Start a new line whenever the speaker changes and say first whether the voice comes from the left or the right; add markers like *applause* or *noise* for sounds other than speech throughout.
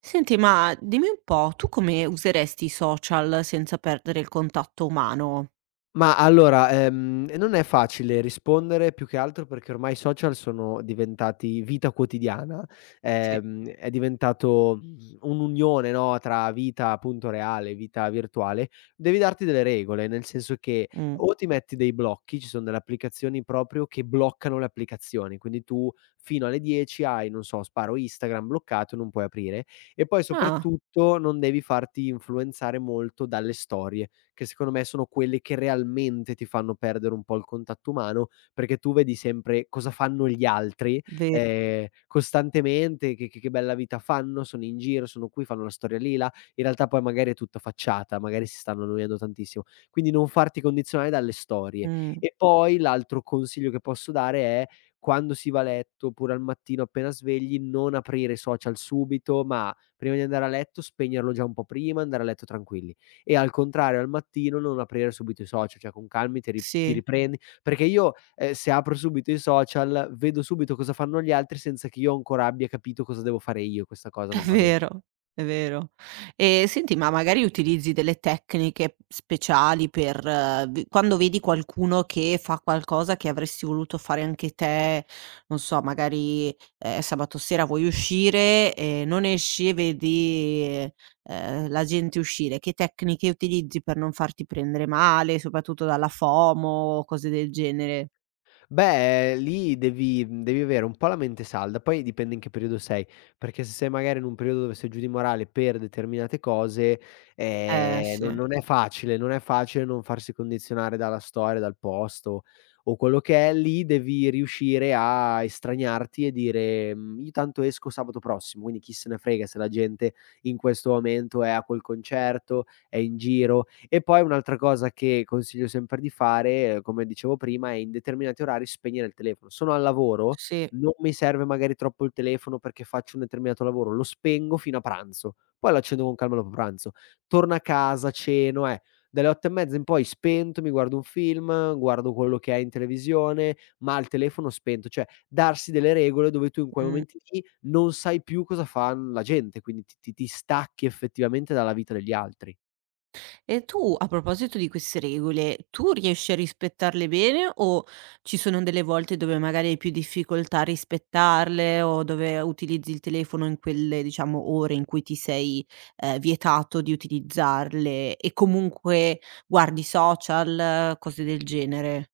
right: Senti, ma dimmi un po', tu come useresti i social senza perdere il contatto umano?
left: Non è facile rispondere, più che altro perché ormai i social sono diventati vita quotidiana,
right: Sì.
left: è diventato, un'unione, no, tra vita appunto reale e vita virtuale. Devi darti delle regole, nel senso che
right: Mh.
left: o ti metti dei blocchi, ci son delle applicazioni proprio che bloccano le applicazioni, quindi tu fino alle 10 hai, non so, sparo Instagram bloccato, non puoi aprire. E poi
right: Ah,
left: soprattutto non devi farti influenzare molto dalle storie che secondo me sono quelle che realmente ti fanno perdere un po' il contatto umano, perché tu vedi sempre cosa fanno gli altri,
right: ve
left: costantemente, che bella vita fanno, sono in giro, sono qui, fanno la storia lì, là. In realtà poi magari è tutta facciata, magari si stanno annoiando tantissimo. Quindi non farti condizionare dalle storie.
right: mh,
left: E poi l'altro consiglio che posso dare è: quando si va a letto, oppure al mattino appena svegli, non aprire i social subito, ma prima di andare a letto spegnerlo già un po' prima, andare a letto tranquilli, e al contrario al mattino non aprire subito i social, cioè con calmi ti
right: sì.
left: riprendi, perché io, se apro subito i social vedo subito cosa fanno gli altri senza che io ancora abbia capito cosa devo fare io, questa cosa
right: È
left: non va be.
right: vero, è vero. E senti, ma magari utilizzi delle tecniche speciali per v quando vedi qualcuno che fa qualcosa che avresti voluto fare anche te, non so, magari, sabato sera vuoi uscire e non esci e vedi, la gente uscire, che tecniche utilizzi per non farti prendere male, soprattutto dalla FOMO o cose del genere?
left: Beh, lì devi devi avere un po' la mente salda, poi dipende in che periodo sei, perché se sei magari in un periodo dove sei giù di morale per determinate cose,
right: Eh
left: non
right: sì,
left: non è facile, non è facile non farsi condizionare dalla storia, dal posto o quello che è. Lì devi riuscire a estraniarti e dire: Io tanto esco sabato prossimo, quindi chi se ne frega se la gente in questo momento è a quel concerto, è in giro". E poi un'altra cosa che consiglio sempre di fare, come dicevo prima, è in determinati orari spegnere il telefono. Sono al lavoro,
right: sì,
left: non mi serve magari troppo il telefono perché faccio un determinato lavoro, lo spengo fino a pranzo, poi lo accendo con calma dopo pranzo. Torno a casa, ceno, dalle 8 e mezza in poi spento, mi guardo un film, guardo quello che è in televisione, ma il telefono spento, cioè darsi delle regole dove tu in quei
right: mh.
left: momenti lì non sai più cosa fa la gente, quindi ti stacchi effettivamente dalla vita degli altri.
right: E tu, a proposito di queste regole, tu riesci a rispettarle bene o ci sono delle volte dove magari hai più difficoltà a rispettarle o dove utilizzi il telefono in quelle, diciamo, ore in cui ti sei, vietato di utilizzarle e comunque guardi social, cose del genere?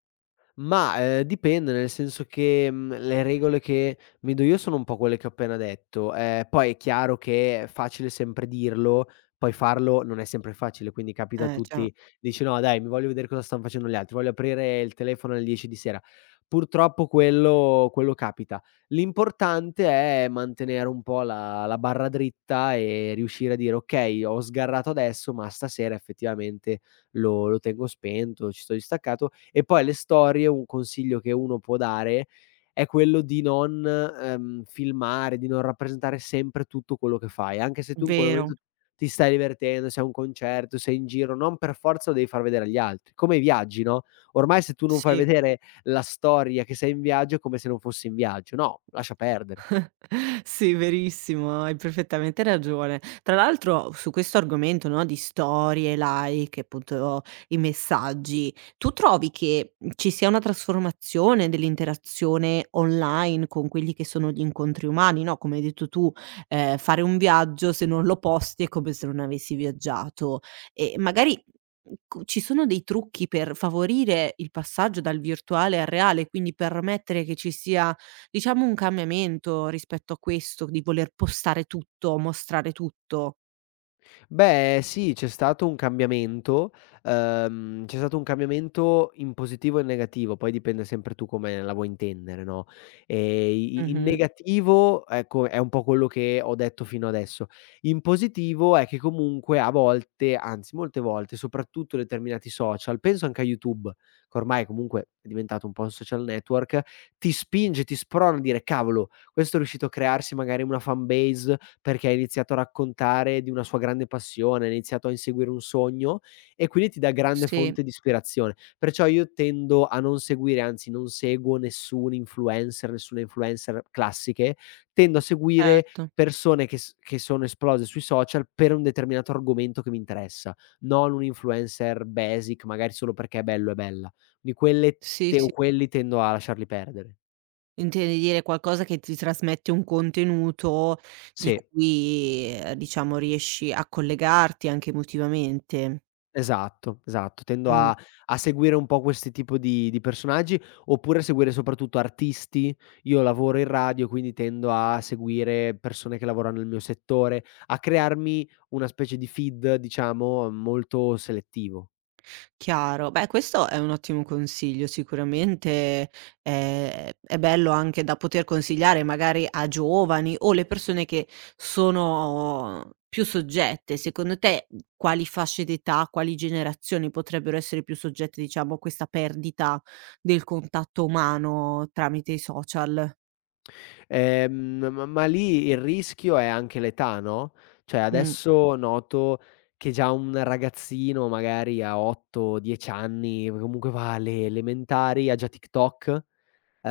left: Mah, dipende, nel senso che, le regole che mi do io sono un po' quelle che ho appena detto. Poi è chiaro che è facile sempre dirlo, poi farlo non è sempre facile, quindi capita a
right: Eh già,
left: tutti. Dici: "No dai, mi voglio vedere cosa stan facendo gli altri, voglio aprire il telefono alle 10 di sera." Purtroppo quello capita. L'importante è mantenere un po' la barra dritta e riuscire a dire: "Okay, ho sgarrato adesso, ma stasera effettivamente lo tengo spento, ci sto distaccato". E poi le storie, un consiglio che uno può dare è quello di non, filmare, di non rappresentare sempre tutto quello che fai, anche se tu in quel
right: vero,
left: momento ti stai divertendo, sei a un concerto, sei in giro, non per forza lo devi far vedere agli altri. Come i viaggi, no, ormai se tu non fai
right: sì.
left: vedere la storia che sei in viaggio, è come se non fossi in viaggio. No, lascia perdere.
right: *laughs* Sì, verissimo, hai perfettamente ragione. Tra l'altro su questo argomento, no, di storie, like, appunto i messaggi, tu trovi che ci sia una trasformazione dell'interazione online con quelli che sono gli incontri umani, no, come hai detto tu, fare un viaggio se non lo posti è come se non avessi viaggiato. E magari, co ci sono dei trucchi per favorire il passaggio dal virtuale al reale, quindi permettere che ci sia diciamo un cambiamento rispetto a questo, di voler postare tutto, mostrare tutto.
left: Beh, sì, c'è stato un cambiamento, c'è stato un cambiamento in positivo e in negativo, poi dipende sempre tu come la vuoi intendere, no, ehm, i in
right: Mh-mh.
left: negativo, ecco, è un po' quello che ho detto fino adesso. In positivo è che comunque a volte, anzi molte volte, soprattutto determinati social, penso anche a YouTube, che ormai comunque è diventato un po' un social network, ti spinge, ti sprona a dire: "Cavolo, questo è riuscito a crearsi magari una fan base perché ha iniziato a raccontare di una sua grande passione, ha iniziato a inseguire un sogno e quindi ti dà grande
right: Sì,
left: fonte di ispirazione". Perciò io tendo a non seguire, anzi non seguo nessun influencer, nessuna influencer classiche, tendo a seguire
right: certo.
left: persone che sono esplose sui social per un determinato argomento che mi interessa, non un influencer basic, magari solo perché è bello e bella. Di quelle
right: Sì,
left: te o
right: sì.
left: quelli tendo a lasciarli perdere.
right: Intendi dire qualcosa che ti trasmette un contenuto di
left: Sì.
right: cui, diciamo riesci a collegarti anche emotivamente.
left: Esatto, esatto. Tendo
right: Mh.
left: a seguire un po' questi tipo di personaggi, oppure seguire soprattutto artisti. Io lavoro in radio, quindi tendo a seguire persone che lavorano nel mio settore, a crearmi una specie di feed, diciamo, molto selettivo.
right: Chiaro. Beh, questo è un ottimo consiglio sicuramente, è bello anche da poter consigliare magari a giovani o le persone che sono più soggette. Secondo te, quali fasce d'età, quali generazioni potrebbero essere più soggette, diciamo, a questa perdita del contatto umano tramite i social?
left: Ma lì il rischio è anche l'età, no, cioè
right: Mh,
left: adesso noto che già un ragazzino magari a 8, 10 anni, comunque va alle elementari, ha già TikTok.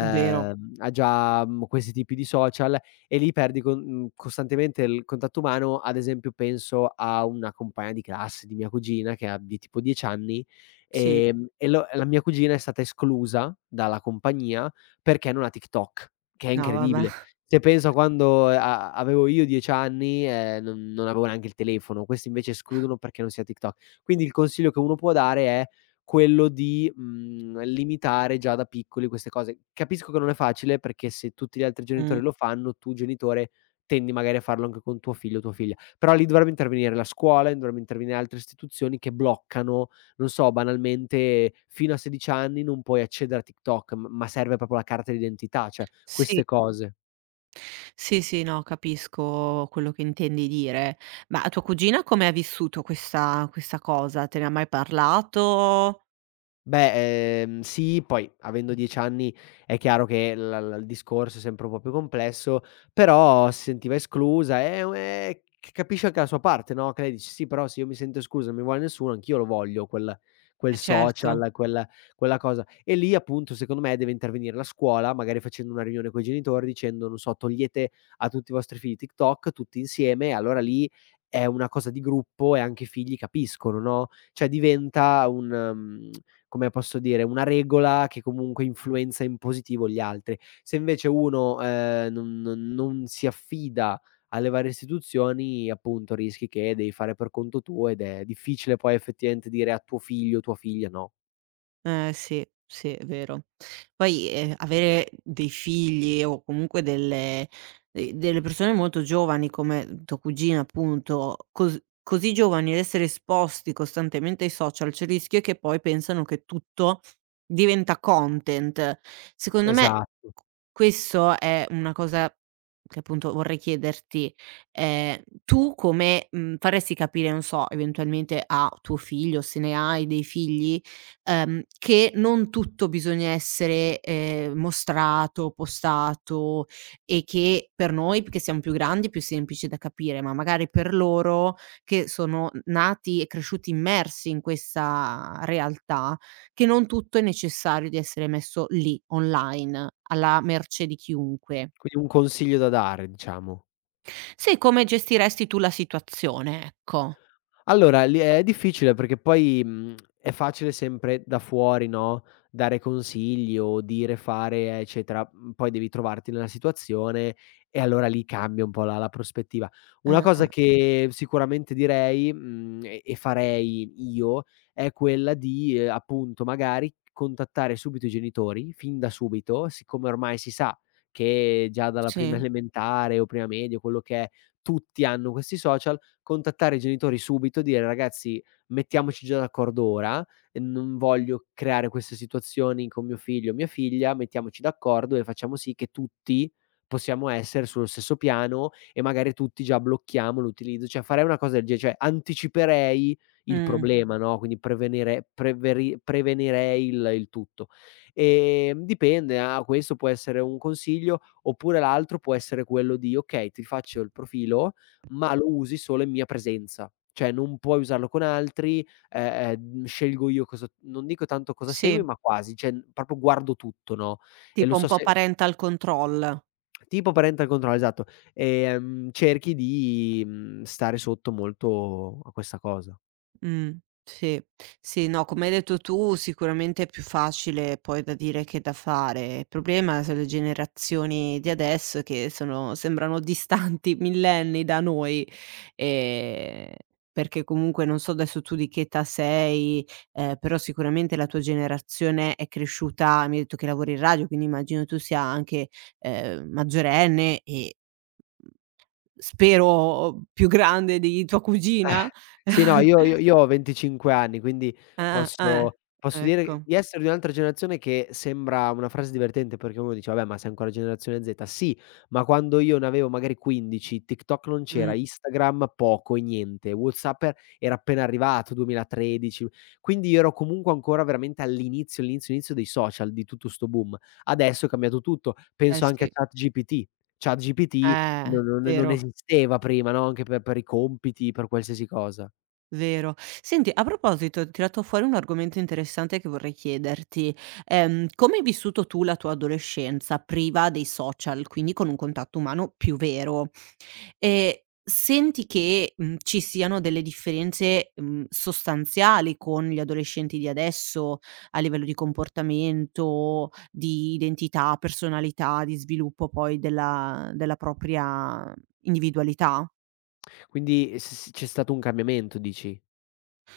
right: vero.
left: Ha già, questi tipi di social, e lì perdi con costantemente il contatto umano. Ad esempio penso a una compagna di classe di mia cugina che ha di tipo 10 anni,
right: Sì.
left: e lo la mia cugina è stata esclusa dalla compagnia perché non ha TikTok, che è
right: No, vabbè.
left: incredibile. Se penso a quando a avevo io 10 anni, non avevo neanche il telefono, questi invece escludono perché non si ha TikTok. Quindi il consiglio che uno può dare è quello di, limitare già da piccoli queste cose. Capisco che non è facile, perché se tutti gli altri
right: Mh.
left: genitori lo fanno, tu genitore tendi magari a farlo anche con tuo figlio o tua figlia. Però lì dovrebbe intervenire la scuola, dovrebbe intervenire altre istituzioni che bloccano, non so, banalmente fino a 16 anni non puoi accedere a TikTok, m ma serve proprio la carta d'identità, cioè
right: Sì.
left: queste cose.
right: Sì, sì, no, capisco quello che intendi dire. Ma tua cugina come ha vissuto questa cosa? Te ne ha mai parlato?
left: Beh, sì, poi avendo 10 anni è chiaro che la la il discorso è sempre un po' più complesso, però si sentiva esclusa e u e c capisci anche la sua parte, no, che lei dice: "Sì, però se io mi sento esclusa, non mi vuole nessuno, anch'io lo voglio quel
right: Eh certo.
left: social, quella cosa". E lì appunto, secondo me, deve intervenire la scuola, magari facendo una riunione coi genitori dicendo, non so: "Togliete a tutti i vostri figli TikTok, tutti insieme", e allora lì è una cosa di gruppo e anche i figli capiscono, no, cioè diventa un mhmm come posso dire, una regola che comunque influenza in positivo gli altri. Se invece uno, non si affida alle varie istituzioni, appunto rischi che devi fare per conto tuo ed è difficile poi effettivamente dire a tuo figlio, tua figlia no.
right: Eh sì, sì, è vero. Poi, avere dei figli o comunque delle de delle persone molto giovani come tua cugina appunto, così giovani ed essere esposti costantemente ai social, c'è il rischio che poi pensano che tutto diventa content. Secondo me q
left: Esatto.
right: questo è una cosa che appunto vorrei chiederti: tu come, faresti capire, non so, eventualmente a tuo figlio, se ne hai dei figli, che non tutto bisogna essere, mostrato, postato e che per noi, perché siamo più grandi, è più semplice da capire, ma magari per loro che sono n nati e cresciuti immersi in questa realtà, che non tutto è necessario di essere messo lì, online, alla mercé di chiunque.
left: Quindi un consiglio da dare, diciamo.
right: Sì, come gestiresti tu la situazione, ecco.
left: Allora lì è difficile perché poi, è facile sempre da fuori, no, dare consigli o dire, fare, eccetera, poi devi trovarti nella situazione e allora lì cambia un po' la prospettiva. Una
right: Eh, eh,
left: cosa che sicuramente direi, e farei io, è quella di, appunto, magari contattare subito i genitori, fin da subito, siccome ormai si sa che già dalla prima
right: sì.
left: *laughs* elementare o prima media, quello che è, tutti hanno questi social. Contattare i genitori subito e dire: "Ragazzi, mettiamoci già d'accordo ora, non voglio creare queste situazioni con mio figlio o mia figlia, mettiamoci d'accordo e facciamo sì che tutti possiamo essere sullo stesso piano e magari tutti già blocchiamo l'utilizzo", cioè farei una cosa del ge cioè anticiperei il
right: Mh.
left: problema, no, quindi prevenirei il tutto. Dipende, ah, questo può essere un consiglio, oppure l'altro può essere quello di: "Okay, ti faccio il profilo, ma lo usi solo in mia presenza. Cioè non puoi usarlo con altri, scelgo io cosa, non dico tanto cosa segui,
right: Sì,
left: ma quasi, cioè proprio guardo tutto, no, e lo
right: tipo un
left: so
right: po'
left: se"
right: parental control.
left: tipo parental control, esatto. Cerchi di, stare sotto molto a questa cosa.
right: Mh, sì. Sì, no, come hai detto tu sicuramente è più facile poi da dire che da fare. Il problema sono le generazioni di adesso che sono sembrano distanti *laughs* millenni da noi, ehm, perché comunque non so adesso tu di che età sei, però sicuramente la tua generazione è cresciuta mi hai detto che lavori in radio, quindi immagino tu sia anche, maggiorenne e spero più grande di tua cugina?
left: Eh. Sì, no,
right: *laughs*
left: io ho 25 anni, quindi
right: Eh.
left: posso dire
right: Ecco.
left: di essere di un'altra generazione, che sembra una frase divertente perché uno dice: "Vabbè, ma sei ancora generazione Z". Sì, ma quando io ne avevo magari 15, TikTok non c'era,
right: Mh.
left: Instagram poco e niente, WhatsApp era appena arrivato, 2013, quindi io ero comunque ancora veramente all'inizio, all'inizio, inizio dei social, di tutto 'sto boom. Adesso è cambiato tutto,
right: Eh
left: penso anche a
right: sì.
left: ChatGPT. ChatGPT non
right: Vero,
left: esisteva prima, no, anche per i compiti, per qualsiasi cosa.
right: vero. Senti, a proposito, hai tirato fuori un argomento interessante che vorrei chiederti. Come hai vissuto tu la tua adolescenza priva dei social, quindi con un contatto umano più vero? Ehm, senti che, ci siano delle differenze, sostanziali con gli adolescenti di adesso a livello di comportamento, di identità, personalità, di sviluppo poi della propria individualità?
left: Quindi s s c'è stato un cambiamento dici?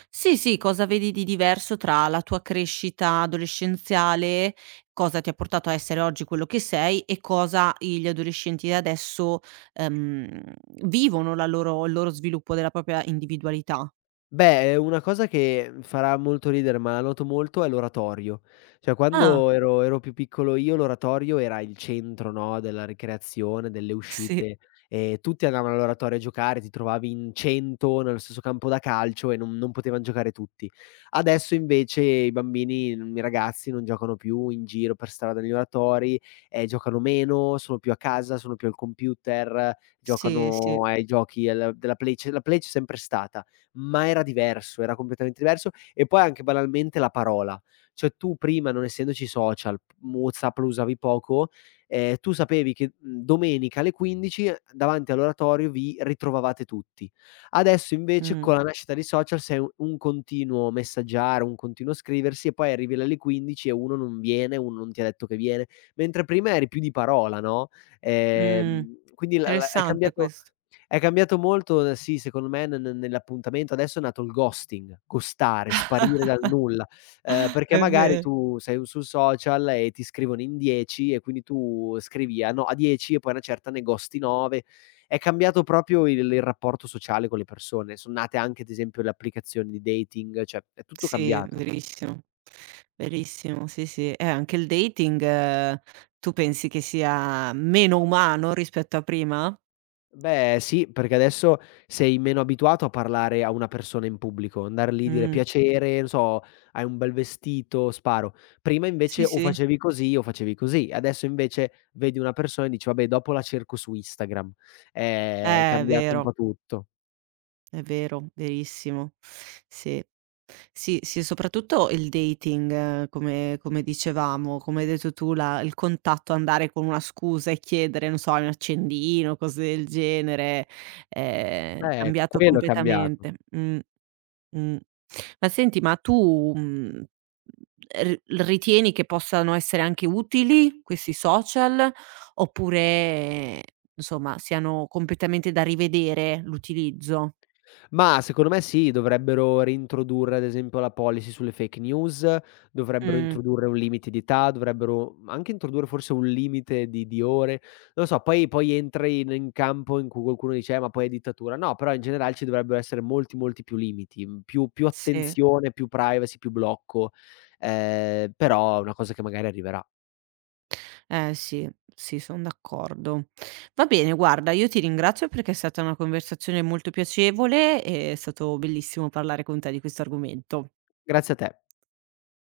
right: Sì, sì, cosa vedi di diverso tra la tua crescita adolescenziale, cosa ti ha portato a essere oggi quello che sei e cosa i gli adolescenti di adesso, ehm, vivono la loro il loro sviluppo della propria individualità?
left: Beh, una cosa che farà molto ridere, ma la noto molto, è l'oratorio. Cioè
right: Ah,
left: quando ero più piccolo io, l'oratorio era il centro, no, della ricreazione, delle
right: sì,
left: uscite, e tutti andavano all'oratorio a giocare, ti trovavi in 100 nello stesso campo da calcio e non potevan giocare tutti. Adesso invece i bambini, i ragazzi non giocano più in giro per strada negli oratori, giocano meno, sono più a casa, sono più al computer,
right: sì, sì.
left: giocano ai giochi al della Play, c'è la Play, c'è sempre stata ma era diverso, era completamente diverso. E poi anche banalmente la parola. Cioè tu prima non essendoci social, WhatsApp lo usavi poco, tu sapevi che, domenica alle 15 davanti all'oratorio vi ritrovavate tutti. Adesso invece
right: Mh,
left: con la nascita dei social sei u un continuo messaggiare, un continuo scriversi e poi arrivi là alle 15 e uno non viene, uno non ti ha detto che viene, mentre prima eri più di parola, no,
right: mh,
left: quindi la la è
right: interessante
left: cambiato,
right: questo.
left: è cambiato molto, sì, secondo me ne ne nell'appuntamento. Adesso è nato il ghosting, ghostare, sparire dal nulla,
right: *laughs*
left: perché
right: È
left: magari
right: ve
left: tu sei un sul social e ti scrivono in 10 e quindi tu scrivi a no a 10 e poi a una certa ne ghosti 9. È cambiato proprio il rapporto sociale con le persone. Son nate anche, ad esempio, le applicazioni di dating, cioè è tutto
right: sì,
left: cambiato.
right: verissimo, verissimo, sì, sì. Anche il dating, tu pensi che sia meno umano rispetto a prima?
left: Beh sì, perché adesso sei meno abituato a parlare a una persona in pubblico, andar lì dire:
right: Mh,
left: "Piacere", non so: "Hai un bel vestito", sparo. Prima invece
right: sì,
left: o
right: sì,
left: facevi così o facevi così. Adesso invece vedi una persona e dici: "Vabbè dopo la cerco su Instagram". È
right: è
left: cambiato un
right: vero.
left: po' tutto.
right: È vero, verissimo. Sì. Sì, sì, soprattutto il dating, come come dicevamo, come hai detto tu, la il contatto, andare con una scusa e chiedere, non so, un accendino, cose del genere, cambiato
left: Quello è cambiato.
right: completamente. Mh. Mh. Ma senti, ma tu, r ritieni che possano essere anche utili questi social, oppure insomma siano completamente da rivedere l'utilizzo?
left: Mah, secondo me sì, dovrebbero reintrodurre ad esempio la policy sulle fake news, dovrebbero
right: Mh,
left: introdurre un limite di età, dovrebbero anche introdurre forse un limite di ore, non lo so, poi entri in campo in cui qualcuno dice: ma poi è dittatura". No, però in generale ci dovrebbero essere molti, molti più limiti, più
right: sì.
left: attenzione, più privacy, più blocco, però è una cosa che magari arriverà.
right: Eh sì, sì, son d'accordo. Va bene, guarda, io ti ringrazio perché è stata una conversazione molto piacevole, è stato bellissimo parlare con te di questo argomento.
left: Grazie a te.